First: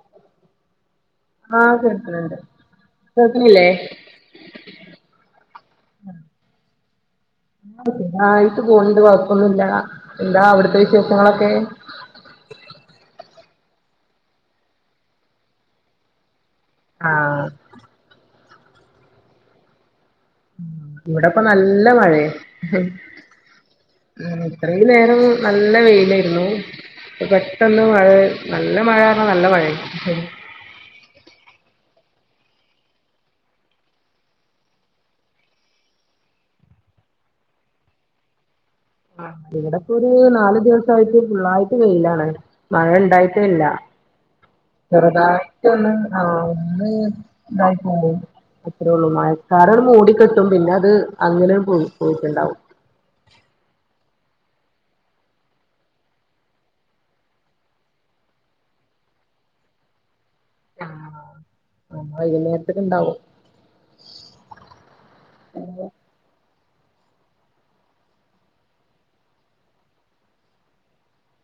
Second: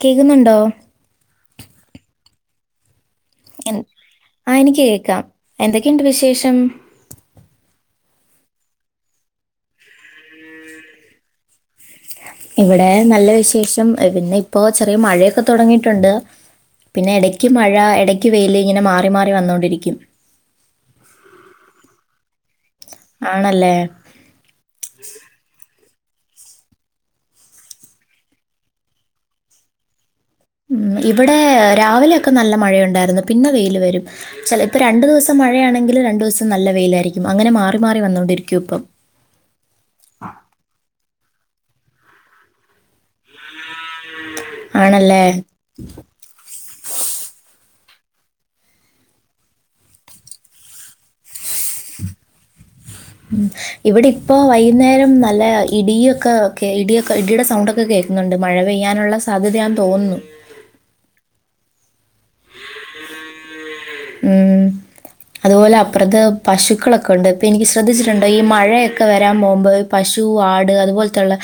കേൾക്കുന്നുണ്ടോ? ആഹ് കേൾക്ക്ണ് ണ്ട്. ആഹ് എനിക്ക് കേക്കാം. എന്തൊക്കെയുണ്ട് വിശേഷം? ആയുസ്സ് കൂടുന്നുണ്ട് കൊഴപ്പൊന്നുല്ല. എന്താ അവിടത്തെ വിശേഷങ്ങളൊക്കെ? ഇവിടെ നല്ല വിശേഷം. പിന്നെ ഇപ്പോ ചെറിയ മഴയൊക്കെ തൊടങ്ങിയിട്ടുണ്ട്. പിന്നെ ആഹ് എടയ്ക്ക് മഴ എടയ്ക്ക് വെയില്. ഇങ്ങനെ മാറി മാറി വന്നോണ്ടിരിക്കും. ഇവിടെപ്പ നല്ല മഴയ ആണല്ലേ ഉം ഇത്രീം നേരം നല്ല വെ. ലേര്ന്നു. ഇപ്പൊ പെട്ടെന്ന് മഴ നല്ല മഴ [unintelligible] നല്ല മഴാണ്. ഉം ഇവിടെ രാവിലെയൊക്കെ നല്ല മഴയുണ്ടായിരുന്നു. പിന്നെ വെയിൽ വരും. ചെലപ്പോ രണ്ടുദിവസം മഴയാണെങ്കില് രണ്ടുദിവസം നല്ല വെയിലായിരിക്കും.. അങ്ങനെ മാറി മാറി വന്നോണ്ടിരിക്കും ഇപ്പം. ആഹ് ഇവിടെപ്പൊര് നാല് ദിവസായിട്ട്. ഫുള്ളായിട്ട് വെയിലാണ് മഴ ഇണ്ടായിട്ടേയില്ല. ആണല്ലേ ചെറുതായിട്ട് ഒന്ന് ആഹ് ഒന്ന്. ഉം. അത്രേ ഉള്ളൂ മഴക്കാർ മൂടി കെട്ടും പിന്നെ അത് അങ്ങനെണ്ട് പോയി പോയിട്ടുണ്ടാവും. ഉം ഇവിടെ ഇപ്പോ വൈകുന്നേരം നല്ല ഇടിയൊക്കെ ഇടിയൊക്കെ ഇടിയുടെ സൗണ്ടൊക്കെ കേൾക്കുന്നുണ്ട് മഴ പെയ്യാനുള്ള സാധ്യതയാന്ന് തോന്നുന്നു. ആഹ്. വൈകുന്നേരത്തേക്ക് ഇണ്ടാവും ഉം അതുപോലെ അപ്പർത്ത് പശു മക്കളൊക്കെ ഉണ്ട് അപ്പ എനിക്ക് ശ്രദ്ധിച്ചിട്ടുണ്ടോ ഈ മഴയൊക്കെ വരാൻ പോകുമ്പോൾ പശു ആട് അതുപോലത്തുള്ള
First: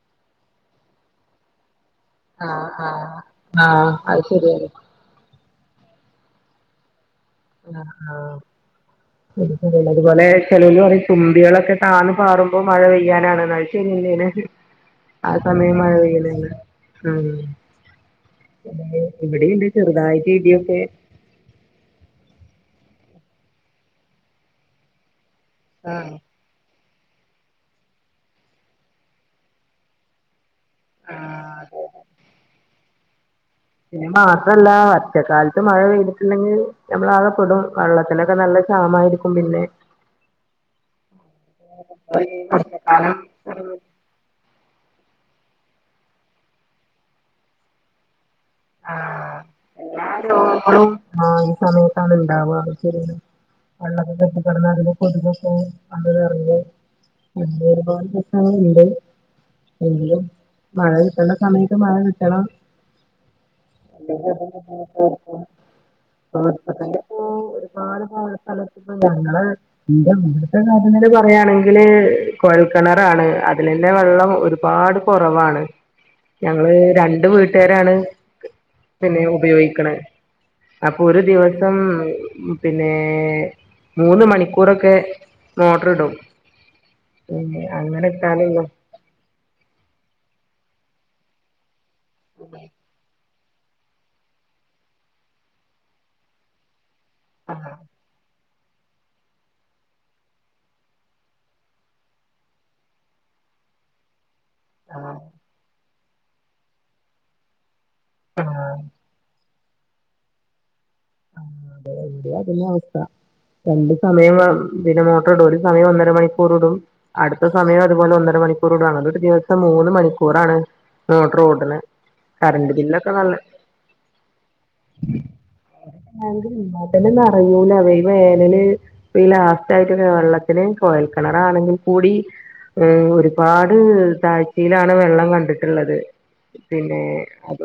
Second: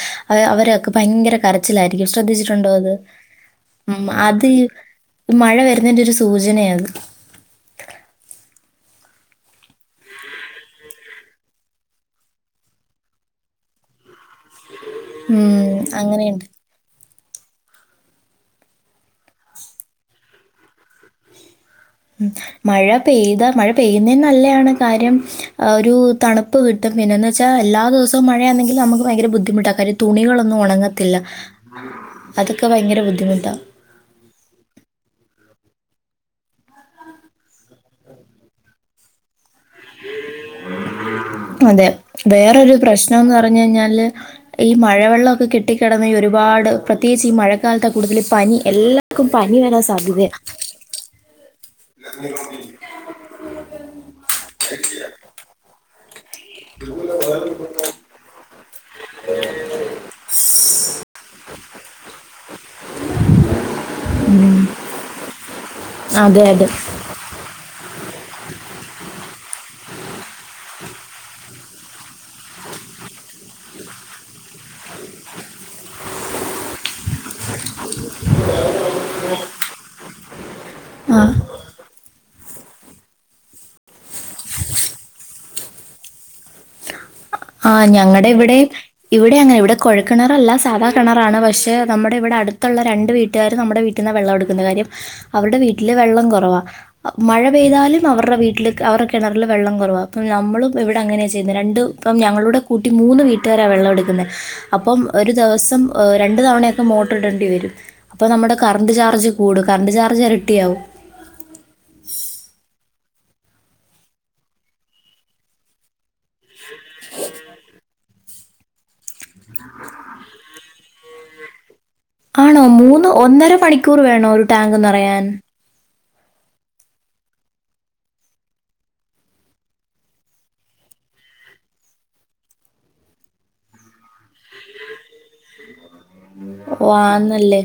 അവരെയൊക്കെ ഭയങ്കര കരച്ചിലായിരി [unintelligible] ആഹ് ശ്രദ്ധിച്ചിട്ടുണ്ടോ അത് ആഹ് ആഹ് ഉം അത് ശരിയാണ് മഴ വര് ഇതെൻ്റെ ഒരു സൂചനയാ അത് ആഹ് ആഹ് ഉം ഉള്ളത്തുപോലെ ചെലോരു പറയും തുമ്പികളൊക്കെ താന്നു പാറുമ്പോ മഴ പെയ്യാനാണ് എന്ന ശരില്ലേനെ ആ ഉം, സമയം മഴ പെയ്യൽ അങ്ങനെയുണ്ട് ഉണ്ട് ആഹ് ഇവിടെ ഇണ്ട് ചെറുതായിട്ട് ഇടിയൊക്കെ ഉം മഴ പെയ്താ മഴ പെയ്യുന്നെ നല്ലയാണ് കാര്യം ഒരു ആഹ് തണുപ്പ് കി ട്ടും പിന്നെന്ന് വച്ചാ എല്ലാ ദിവസവും മഴയാന്നെങ്കി നമുക്ക്‌ ഭയങ്കര ബുദ്ധിമുട്ട കാര്യം തുണികളോന്നും ഒണങ്ങത്തില്ല ആഹ് അതെ അതൊക്കെ ഭയങ്കര ബു ദ്ധിമുട്ടാ പിന്നെ മാത്രല്ല ഒറ്റക്കാലത്ത് മഴ പെയ്തിട്ടില്ലെങ്കി നമ്മളാകെപ്പെടും വെള്ളത്തിനൊക്കെ നല്ല ക്ഷാമാരിക്കും പിന്നെ അതെ വേറൊരു പ്രശ്നംന്ന് പറഞ്ഞു വർഷക്കാലം കഴിഞ്ഞാല് ഈ മഴ വെള്ളൊക്കെ കെട്ടിക്കിടന്ന് ഒരുപാട് പ്രത്യേകിച്ച് ഈ മഴക്കാലത്ത കൂടുതലും ആ എല്ലാ രോഗങ്ങളും ഈ സമയത്താണ് ഇണ്ടാവുക വള്ളക്ക കെട്ടികെ [unintelligible] കൊതുകൊക്കെ [unintelligible] അങ്ങനെ ഒരുപാട് പ്രശ്നങ്ങളുണ്ട് എങ്കിലും മഴ കിട്ടേണ്ട സമയത്ത് മഴ കിട്ടണം അതെ അതെ [unintelligible] ഇങ്ങള് ഇന്റെ ഇവിടത്തെ കാര്യങ്ങള് പറയാണെങ്കില് കോഴൽക്കെണറാണ് അതിലെന്നെ വെള്ളം ഒരുപാട് കൊറവാണ് ഞങ്ങള് രണ്ട് വീട്ടുകാരാണ് പിന്നെ ഉപയോഗിക്ക്ണ് അപ്പൊ ഒരു ആ ദിവസം പിന്നെ മൂന്ന് മണിക്കൂറൊക്കെ മോട്ടർ ഇടും പിന്നെ ആ അങ്ങനെ ഞങ്ങടെ ഇട്ടാലല്ലോ ഇവിടേം ഇവിടെ അങ്ങനെ ഇവിടെ കൊഴക്കെണറല്ല സാധാ കെണറാണ് പഷെ നമ്മടെ ഇവിടെ അടുത്തോള്ള രണ്ട് വീട്ട ട്ടുക്കാരും നമ്മടെ വീട്ടിന്നവെള്ളം എടുക്കുന്നെ കാര്യം അവരുടെ വീട്ടില് വെള്ളം കൊറവാ മഴ പെയ്താലും അവറ്ടെ വീട്ടില് അവറെ കെണറല് വെള്ളം കൊറവാ അപ്പം നമ്മളും ഇവിടെ അങ്ങനെയാ ചെയ്യുന്നെ രണ്ടു ഇപ്പം ഞങ്ങളൂടെ കൂട്ടി മൂന്ന് വീട്ടുകാരാ വെള്ളം എടുക്കുന്നെ അപ്പം ഒരു ദേവസം ഓഹ് രണ്ട് തവണയൊക്കെ മോട്ടറിടേണ്ടി വരും അപ്പൊ നമ്മടെ ആഹ് കറണ്ട് ചാർജും കൂട് കറണ്ട് ചാർജ് എരട്ടിയാവും ആ അതെ ഇവിടെം ആ അത്തന്നെയാ അവസ്ഥ രണ്ട് സമയം പിന്നെ മോട്ടോർ ഇടും ഒരു സമയം ഒന്നര മണി റൂടും അടുത്ത സമയം അതുപോലെ ഒന്ന മണിക്കൂറൂടാണലോ [unintelligible] ഇത്ത മൂന്ന് മണിക്കൂറാണ് മൊട്ടറ് ഓടണ് ആണോ മൂന്ന് ഒന്നര മണിക്കൂറ് വേണോ ഒരു ടാങ്ക് നേറയാൻ [unintelligible] നെറയുലാ ഈ വേനല് ഈ ലാസ്റ്റ് ആയിട്ട് വെള്ളത്തിന് കോയൽ കിണറാണെങ്കി കൂടി ഒരുപാട് താഴ്ചയിലാണ് വെള്ളം കണ്ടിട്ട്ള്ളത് വാ ന്നല്ലേ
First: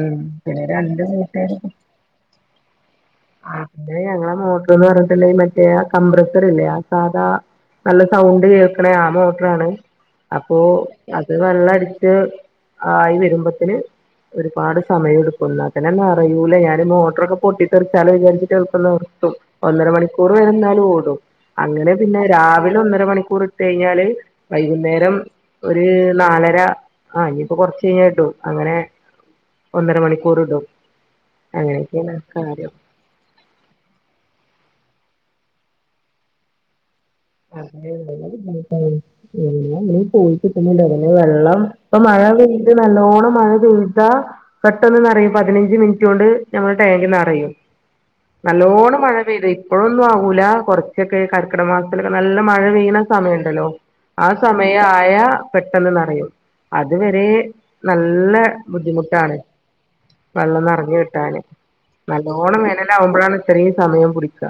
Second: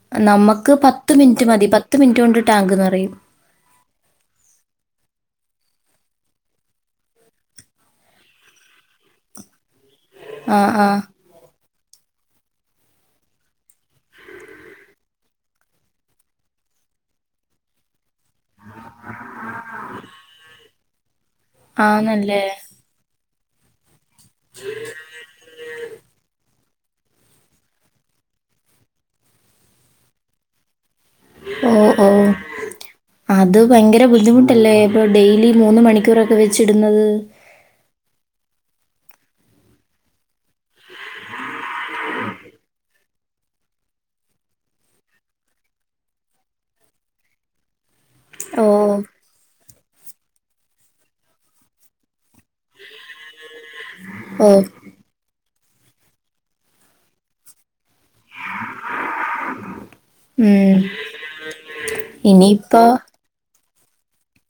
ഉം നമ്മുക്ക് പത്ത് മിനിറ്റ് മതി പത്ത് മിനിറ്റ് കൊണ്ട് ടാ ആ പിന്നെ ഞങ്ങളെ മോട്ടറ് ന്ന് പറഞ്ഞ്ട്ടിള്ളെ മറ്റേ ആ കംമ്പ്രസ്സറില്ലേ ആ സാധാ നല്ല സൗണ്ട് കേൾക്കണെ ആ മോട്ട്റാണ് ആ അപ്പോ ആ അത് വെള്ളടി ച്ച് ആയിവരുമ്പത്തന് ഒരുപാട് സമയം എടുക്കുന്നു ന്നതന്നെ നെറയുലാ ഞാന് മോ ട്ട്റൊക്കെ പൊട്ടി തെറിച്ചാലോ വിചാരിച്ച് [unintelligible] നിർത്തും ഒന്നര മണിക്കൂറ് വേണം ന്നാലും ഓടോം അങ്ങനെ പിന്നെ ആണല്ലേ രാവിലെ ഒന്നര മണിക്കൂറി കഴിഞ്ഞാല് വൈകുന്നേരം ഒരു നാലര ആഹ് ഇനിയിപ്പോ കൊറച്ച് കഴിഞ്ഞേ ഇടു അങ്ങനെ ഒന്നര മണിക്കൂർ ഇടും ഓ അങ്ങ ഓ അത് ഭയങ്കര ബുദ്ധിമുട്ടല്ലേ ഇപ്പൊ ഡെയിലി മൂന്ന് മണിക്കൂറൊക്കെ വെച്ചിടുന്നത് അതെ വളരെ ബുദ്ധിമുട്ടാണ് ഉം എന്നാ അങ്ങനെ പോയി കിട്ട്ന്ന്ണ്ട് അതന്നെ വെള്ളം ഇപ്പം മഴ പെയ്ത് നല്ലോണം മഴ പെയ്താ പെട്ടെന്ന് നറയും പതിനഞ്ച് മിനിറ്റോണ്ട് ഞമ്മള ടാങ്ക്ന്നറയും ഓ നല്ലോണം മഴ പെയ്ത് ഇപ്പൊഴും ന്നു ആവൂലാ കൊറ്ച്ചക്കെ കർക്കിട മാ [unintelligible] നല്ല മഴ പെയ്യ്ണ സമയണ്ടല്ലോ ആ ഓ സമയായ പെട്ടന്ന് നറയും അതുവരെ നല്ല ബുദ്ധിമുട്ടാണ് വള്ളം ഉം നറഞ്ഞ് കിട്ടാന്. നല്ലോണ്ണം ഇനിയിപ്പോ വേനലാവുമ്പഴാണ് ഇത്തറീം സമയം പുടിക്കാ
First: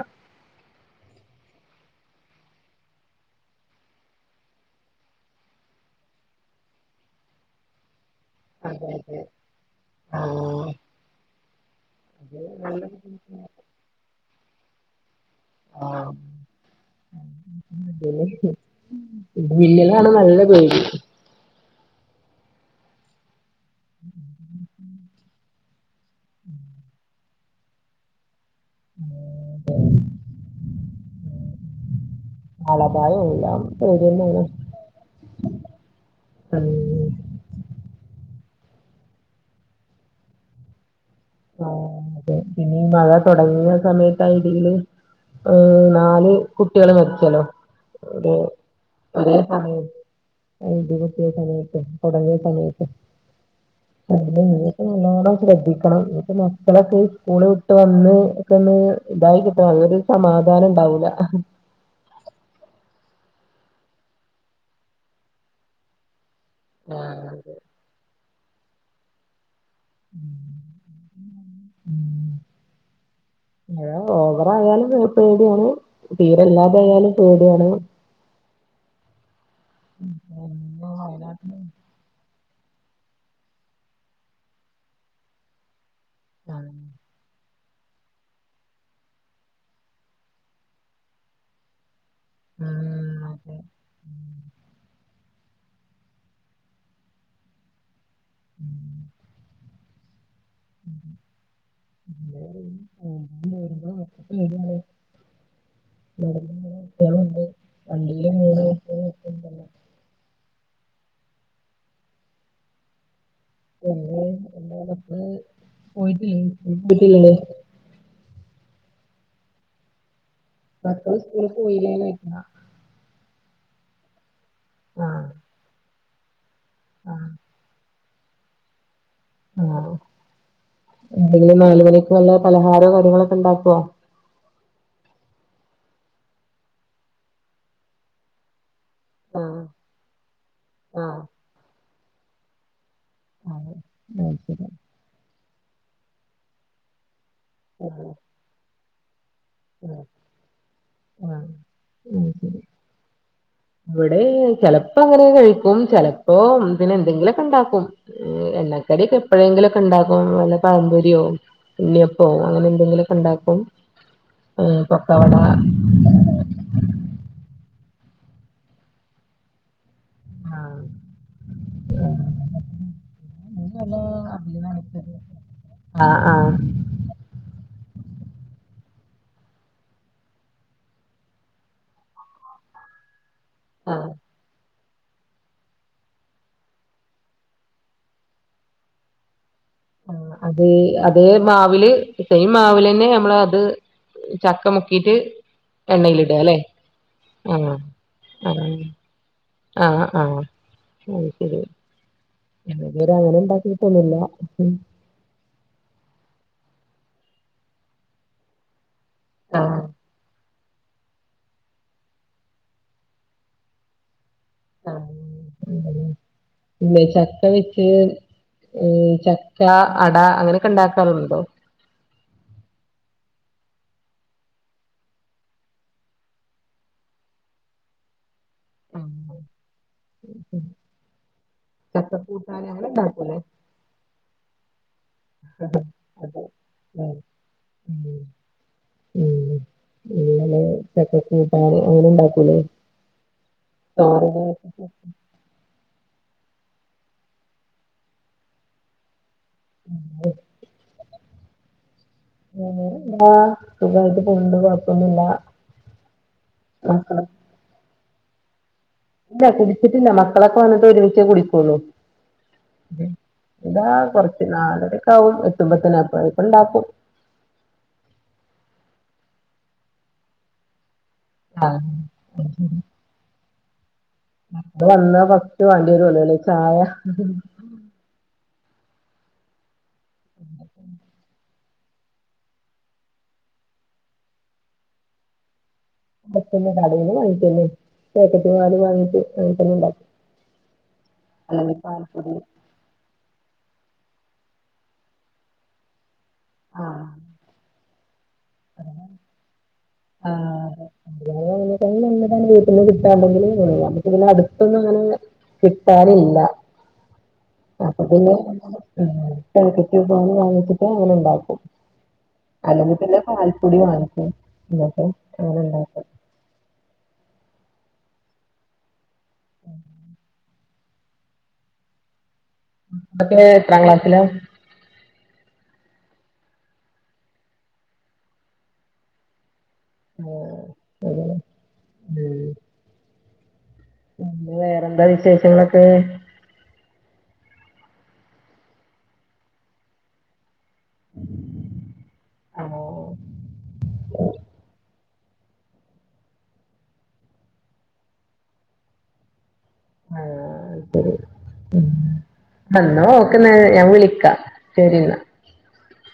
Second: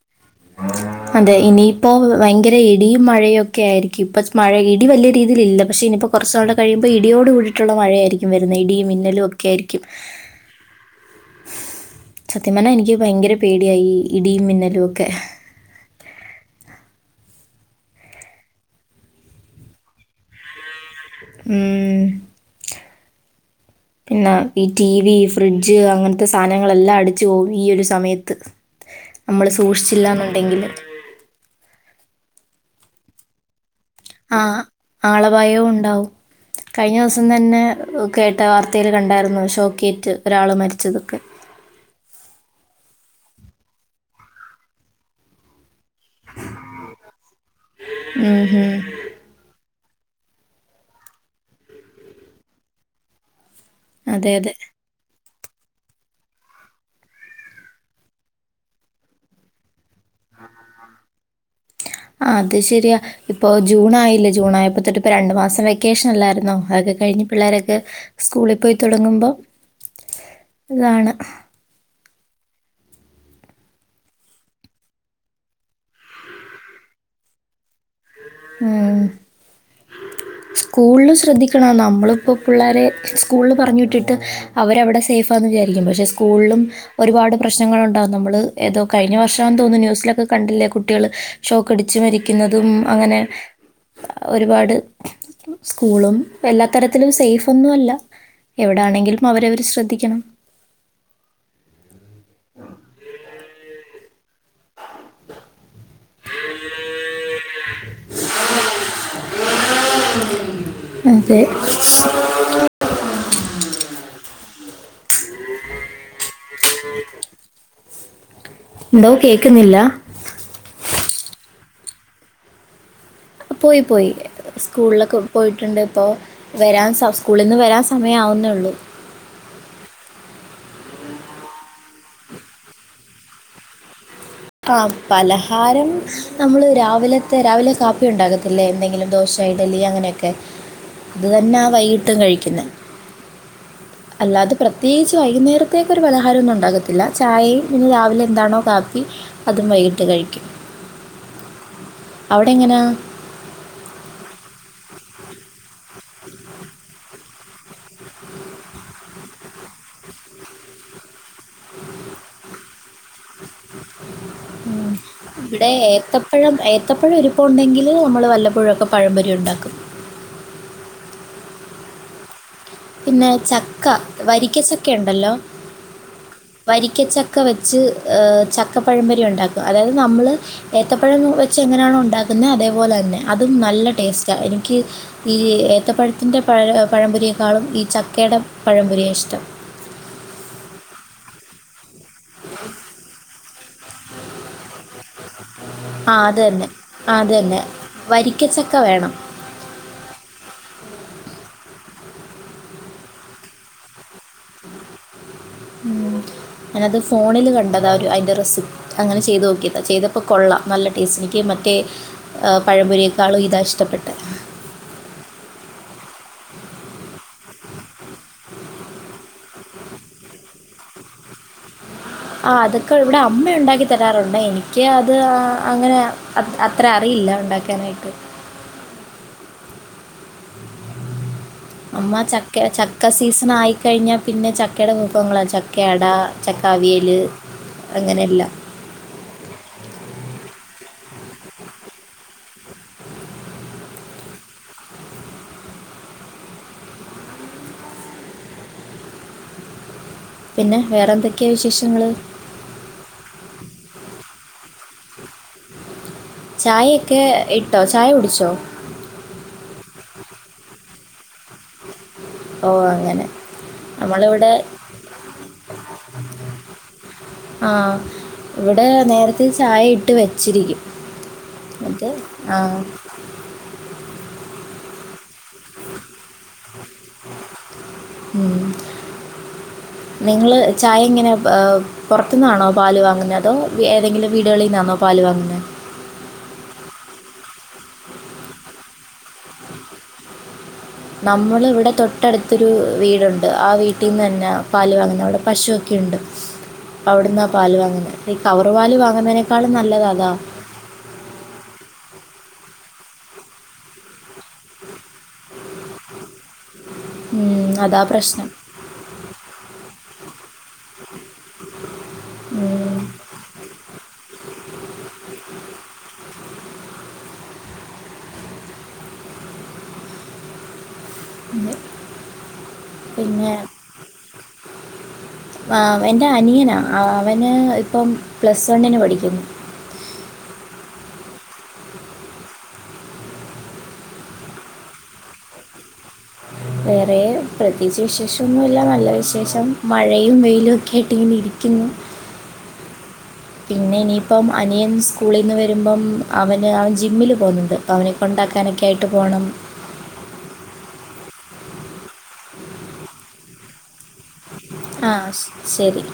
അതെ ഇനിയിപ്പോ വയങ്കര ഇടിയും മഴയയും ഒക്കെ ആയിരിക്കും. ഇപ്പൊ മഴ ഇടി വല്ല്യാ രീതില് ഇല്ല പക്ഷെ ഇനിയിപ്പോ കൊറച്ച് നാള്ടെ കഴിയുമ്പോ ഇടിയോട് കൂടിയിട്ടുള്ള മഴയേരി ക്കും വരുന്നെ ഇടീം അതെ അതെ മിന്നലും ഒക്കെയായിരിക്കും ആഹ് സത്യം പറ്ഞ്ഞ നല്ല എനിക്ക് ഭയങ്കര പേടിയാ ഈ ഇ ഡീ മിന്നലു ഒക്കെ ആ മിന്നലാണ് നല്ല പേടി ഊം പിന്നെ ഈ ടീവി ഫ് ഫ്രിഡ്ജ് അങ്ങൻ തെ സാനങ്ങളെല്ലാം അടി ജോ ഈ ഒരു സമയത്ത് നമ്മള് സൂക്ഷിച്ചില്ലാന്നുണ്ടെങ്കില് ആളഭായും ല്ലാം ആ ആളപായവും ഉണ്ടാവും ഉം കഴിഞ്ഞ ദിവസം തന്നെ എ കേ ട്ട വാർത്തയിൽ കണ്ടായിരുന്നു ഷോക്കേറ്റ് ഒരാള് മരിച്ചതൊക്കെ ആ അതെ പിന്നെ ഈ മഴ തുടങ്ങിയ സമയത്താ ഇടി മിന്നല് ഓ നാല് കുട്ടികള് മരിച്ചല്ലോ ഒരു ഉം ഹും. ഒരേ സമയം ആ ഇടി വെട്ടിയ സമയത്തേ തൊടങ്ങിയ സമയത്ത് അതെ അതെ [unintelligible] ശ്രദ്ധിക്കണം ഉം ഈ മക്കളൊക്കെ സ്കൂള് വിട്ട് വന്ന് ഒക്കെ ഒന്ന് ഇതായി കിട്ടണോ അരു സമാധാനണ്ടാവൂല ആ അത് ശരിയാ ഇപ്പോൾ ജൂൺ ആയില്ലേ ജൂൺ ആയപ്പോ തൊട്ട് ഇപ്പോ രണ്ടു മാസം വെക്കേഷൻ അല്ലായിര് ന്നോ അതൊക്കെ കഴിഞ്ഞ് പിള്ളോരൊക്കെ സ്കൂളി പോയി തുടങ്ങുമ്പം ഉ ഉം ഓ ഓവറായാലും പേ പേടിയാണ് തീരെല്ലാതായാലും പേടിയാണ് ഊം ഉം സ്കൂള് ള് ‌ശ്രദ്ധിക്കണം നമ്മളിപ്പോ പുള്ളാരെ സ്കൂളില് പറഞ്ഞു വിട്ടിട്ട് അവരവിടെ സേഫാന്ന് വിചാരിക്കും പക്ഷേ സ് കൂൾലും ഒരുപാട് പ്രശ്നങ്ങളുണ്ടാകും നമ്മള് ഏതോ കഴിഞ്ഞ വർഷാന്ന് തോന്നുനു ന്യൂസിലൊക്കെ കണ്ടില്ലേ കുട്ടികള് ഷോക്ക് അടിച്ച് മരി ക്കുന്നതും അങ്ങനെ ഒരു പാട് സ്കൂളും എല്ലാത്തരത്തിലും സേയ്ഫൊന്നു അല്ല എവടാണെങ്കിലും അവരവർ ശ്രദ്ധി ക്കണം [unintelligible] അതെ പിന്നെ [unintelligible] പോയിട്ടില്ലേ പോയിട്ടില്ലല്ലേ എടേ കേക്കുന്നില്ല മക്കള് സ്കൂളിൽ പോയില്ലേല്ലേ പോയി പോയി സ്കൂളിലൊക്കെ ആഹ് പോയിട്ടുണ്ട് ഇപ്പോ വരാൻ സ ആഹ് സ്കൂളിന്ന് വരാൻ സ സമയാവുന്നോള്ളൂ ആഹ് എന്തെങ്കിലും നാല് മണിക്കുള്ള പലഹാരോ കാര്യങ്ങളൊക്കെ ഒണ്ടാക്കൊ? ആഹ് പലഹാരം നമ്മള് രാവിലത്തെ രാവിലെ കാപ്പി ഒണ്ടാക്കത്തില്ലേ എന്തെങ്കിലും ദോശാ ആഹ് ഇഡ്ഡലി അങ്ങനെയൊക്കെ ആഹ് അത് തന്നാ വൈകി ട്ടും കഴിക്കുന്നെ അതെ അത് അല്ലാതെ ശരി പ്രത്യേകിച്ച് വൈകുന്നേരം പ്രത്യേകൊരു പലഹാരോന്നു ഒണ്ടാക്കത്തില്ല ചായയും ഇനി ആഹ് രാവിലെ എന്താണോ കാ പ്പി അതും ആഹ് വൈകിട്ട് കഴിക്കും ആഹ് അത് അവിടെ ശരി എങ്ങനാ ഇവിടെ ചെലപ്പോ അങ്ങനെ കഴി ചെലപ്പോ പിന്നെ ന്തെങ്കിലൊ ണ്ടാക്കും എണ്ണക്കടിയൊക്കെ എപ്പോഴെങ്കിലൊക്കെ ണ്ടാക്കും നല്ല പഴമ്പൊരിയോ ഉണ്യയപ്പോ അങ്ങനെന്തെങ്കിലൊക്കെ ണ്ടാക്കും ഉം ഇവിടെ ഏത്തപ്പഴം ഏത്തപ്പഴം ഇരുപ്പോണ്ടങ്കിൽ അത് നമ്മള് വല്ലപ്പോഴൊക്കെ പഴമ്പൊരി ഒണ്ടാക്കും ആഹ് പിന്നെ ചക്ക വരിക്കച്ചക്ക ണ്ടല്ലോ ആഹ് ആഹ് വരിക്കച്ചക്ക വെച്ച് ചക്കപ്പഴപൊരി ഉണ്ടാക്കും അതായത് നമ്മള് ഏത്തപ്പഴം വെച്ച് എങ്ങനാണോ ഉണ്ടാക്കുന്നെ അതേപോലെന്നെ അതും നല്ല ടേസ്‌റ്റായ് ക്ക് ഈ ഏത്തപ്പഴത്തിന്റെ പഴ പഴമ്പൊരി ക്കാളും ഈ ചക്കെടെ പഴം പൊരിയാ ഇഷ്ടം. അതേ അതേ മാവില് സെയിം മാവ് ലെന്നെ ഞമ്മള് അത് ചക്ക മുക്കിട്ട് ആ അത് എണ്ണയിലിടാല്ലേ. തന്നെ ആ അത് തന്നെ ആഹ് വരിക്കച്ചക്ക ആഹ് വേണം ആഹ് ആഹ് അഹ് ശരി തുവരെ അങ്ങനെ ഇണ്ടാക്കിട്ടൊന്നുല്ല ഉംഹ് ഞാനത് ഫോണില് കണ്ടതാ ഒരു അയ്ന്റെ റെസിപ് അങ്ങനെ ചെയ്ത് നോക്കിയതാ ആഹ് ചെയ്തപ്പ കൊള്ളാം നല്ല ടേസ്റ്റ്. എനിക്ക് മറ്റേ പഴപൊരിയേക്കാളും ഇതാ ഇഷ്ടപ്പെട്ടെ പിന്നെ ചക്ക വെച്ച് ചക്ക അട അങ്ങനെയൊക്കെ ണ്ടാക്കാറുണ്ടോ? ആഹ് അതൊക്കെ ഇവടെ അമ്മ ഉണ്ടാക്കി തരാറുണ്ട് എനിക്ക് അത് അങ്ങനെ അ ത് അത്ര അറിയില്ല ഉണ്ടാക്കാനായിട്ട് ആ, ചക്ക അമ്മ ചക്കെ കൂട്ടാന് അങ്ങനെ ചക്ക ഉണ്ടാക്കൂലേ സീസനായി കഴിഞ്ഞാ പിന്നെ ച ചക്കേട വിഭവങ്ങളാ ചക്കയട അതെ ചക്ക അവിയല് ഉം അങ്ങനെയെല്ലാം ഉം ഇങ്ങനെ ചക്ക കൂട്ടാന് അങ്ങനെ ഇണ്ടാക്കൂലേ തോരന് പിന്നെ വേറെന്തൊക്കെയാ വിശേഷങ്ങള്? കൊണ്ട് കൊഴപ്പൊന്നുല്ല ചായ മക്കള് ഒക്കെ ഇട്ടോ? ചായ കുടിച്ചോ? ഇല്ല കുടിച്ചിട്ടില്ല മക്കളൊക്കെ വന്നിട്ട് ഒരുമിച്ച് കുടി കൊള്ളൂ ഓ അങ്ങനെ ഇതാ കൊറച് നമ്മളിവിടെ നാലരക്കആവും എത്തുമ്പത്തിന് അപ്പയേക്ക്‌ ഇണ്ടാക്കും ആ ഇവിടെ നേരത്തെ ചായ ഇട്ട് വെച്ചിരിക്കും ആഹ് എന്നിട്ട് അത് ആ ശരി അത് വന്ന ഫസ്റ്റ് വേണ്ടിവരൂലോല്ലേ ചായ ഉം നിങ്ങള് ചായ എങ്ങനെ [unintelligible] പൊറത്തു നിന്നാണോ പാല് വാങ്ങുന്നെ അതോ ഏതെങ്കിലും വീടുകളിൽ നിന്നാണോ പാല് വാങ്ങുന്നെ പൊറത്തുനിന്ന് കടേന്ന് വാങ്ങിക്കന്നേ പാക്കറ്റ് പാൽ വാങ്ങിട്ട് അങ്ങനെ തന്നെ ഇണ്ടാക്കും നമ്മള് അല്ലെങ്കി ഇവിടെ പാൽപ്പൊടി തൊട്ടടുത്തൊരു വീ വീടുണ്ട് ണ്ട് ആ വീട്ടിൽ നിന്ന് തന്നെ പാല് വാങ്ങുന്ന അവിടെ പശു ഒക്കെ ഉണ്ട് ആഹ് അവിട്ന്നാ പാല് വങ്ങുന്നെ ഈ കവർ പാൽ വാങ്ങുന്നതിനേക്കാളും നല്ലത് അതാ വീട്ടിൽ നിന്നും കിട്ടാൻ ഉണ്ടെങ്കിൽ പക്ഷെ അടുത്തൊന്നും അങ്ങനെ കിട്ടാനില്ല ഉം, അതാ അപ്പൊ പിന്നെ പ്രശ്നം പ്ക്കറ്റ് വാങ്ങിട്ട് അങ്ങനെ ഉണ്ടാക്കും ഉം, അല്ലെങ്കിൽ പിന്നെ പാൽപ്പൊടി വാങ്ങിക്കും എന്നൊക്കെ അങ്ങനെ ഉണ്ടാക്കും അതെ മക്കള് എത്രാം ക്ലാസിലാ ആ എന്റെ അനിയനാ അവന് ഇപ്പം പ്ലസ് വണ്ണിന് പഠിക്കുന്നു ആ അത ഉം അ വേറെന്താ വിശേഷങ്ങളൊക്കെ വേറെ പ്രത്യേകിച്ച് വിശേഷംഒന്നൂല്ല നല്ല വിശേഷം മഴയും വെയിലും കെട്ടിനി ഇരിക്കുന്നു ആഹ് പിന്നെ ഇനിയിപ്പം അനിയൻ സ്കൂളിൽ നിന്ന് വരുമ്പം അവന് അവൻ ജിമ്മിൽ പോകുന്നുണ്ട് അവനെ കൊണ്ടാക്കാനൊക്കെ ആയിട്ട് പോണം ആ അയ്ശരി എന്നാ ഓക്കെന്നാല് ഞാൻ വിളിക്കാം ശരി എന്നാ ആഹ് ശരി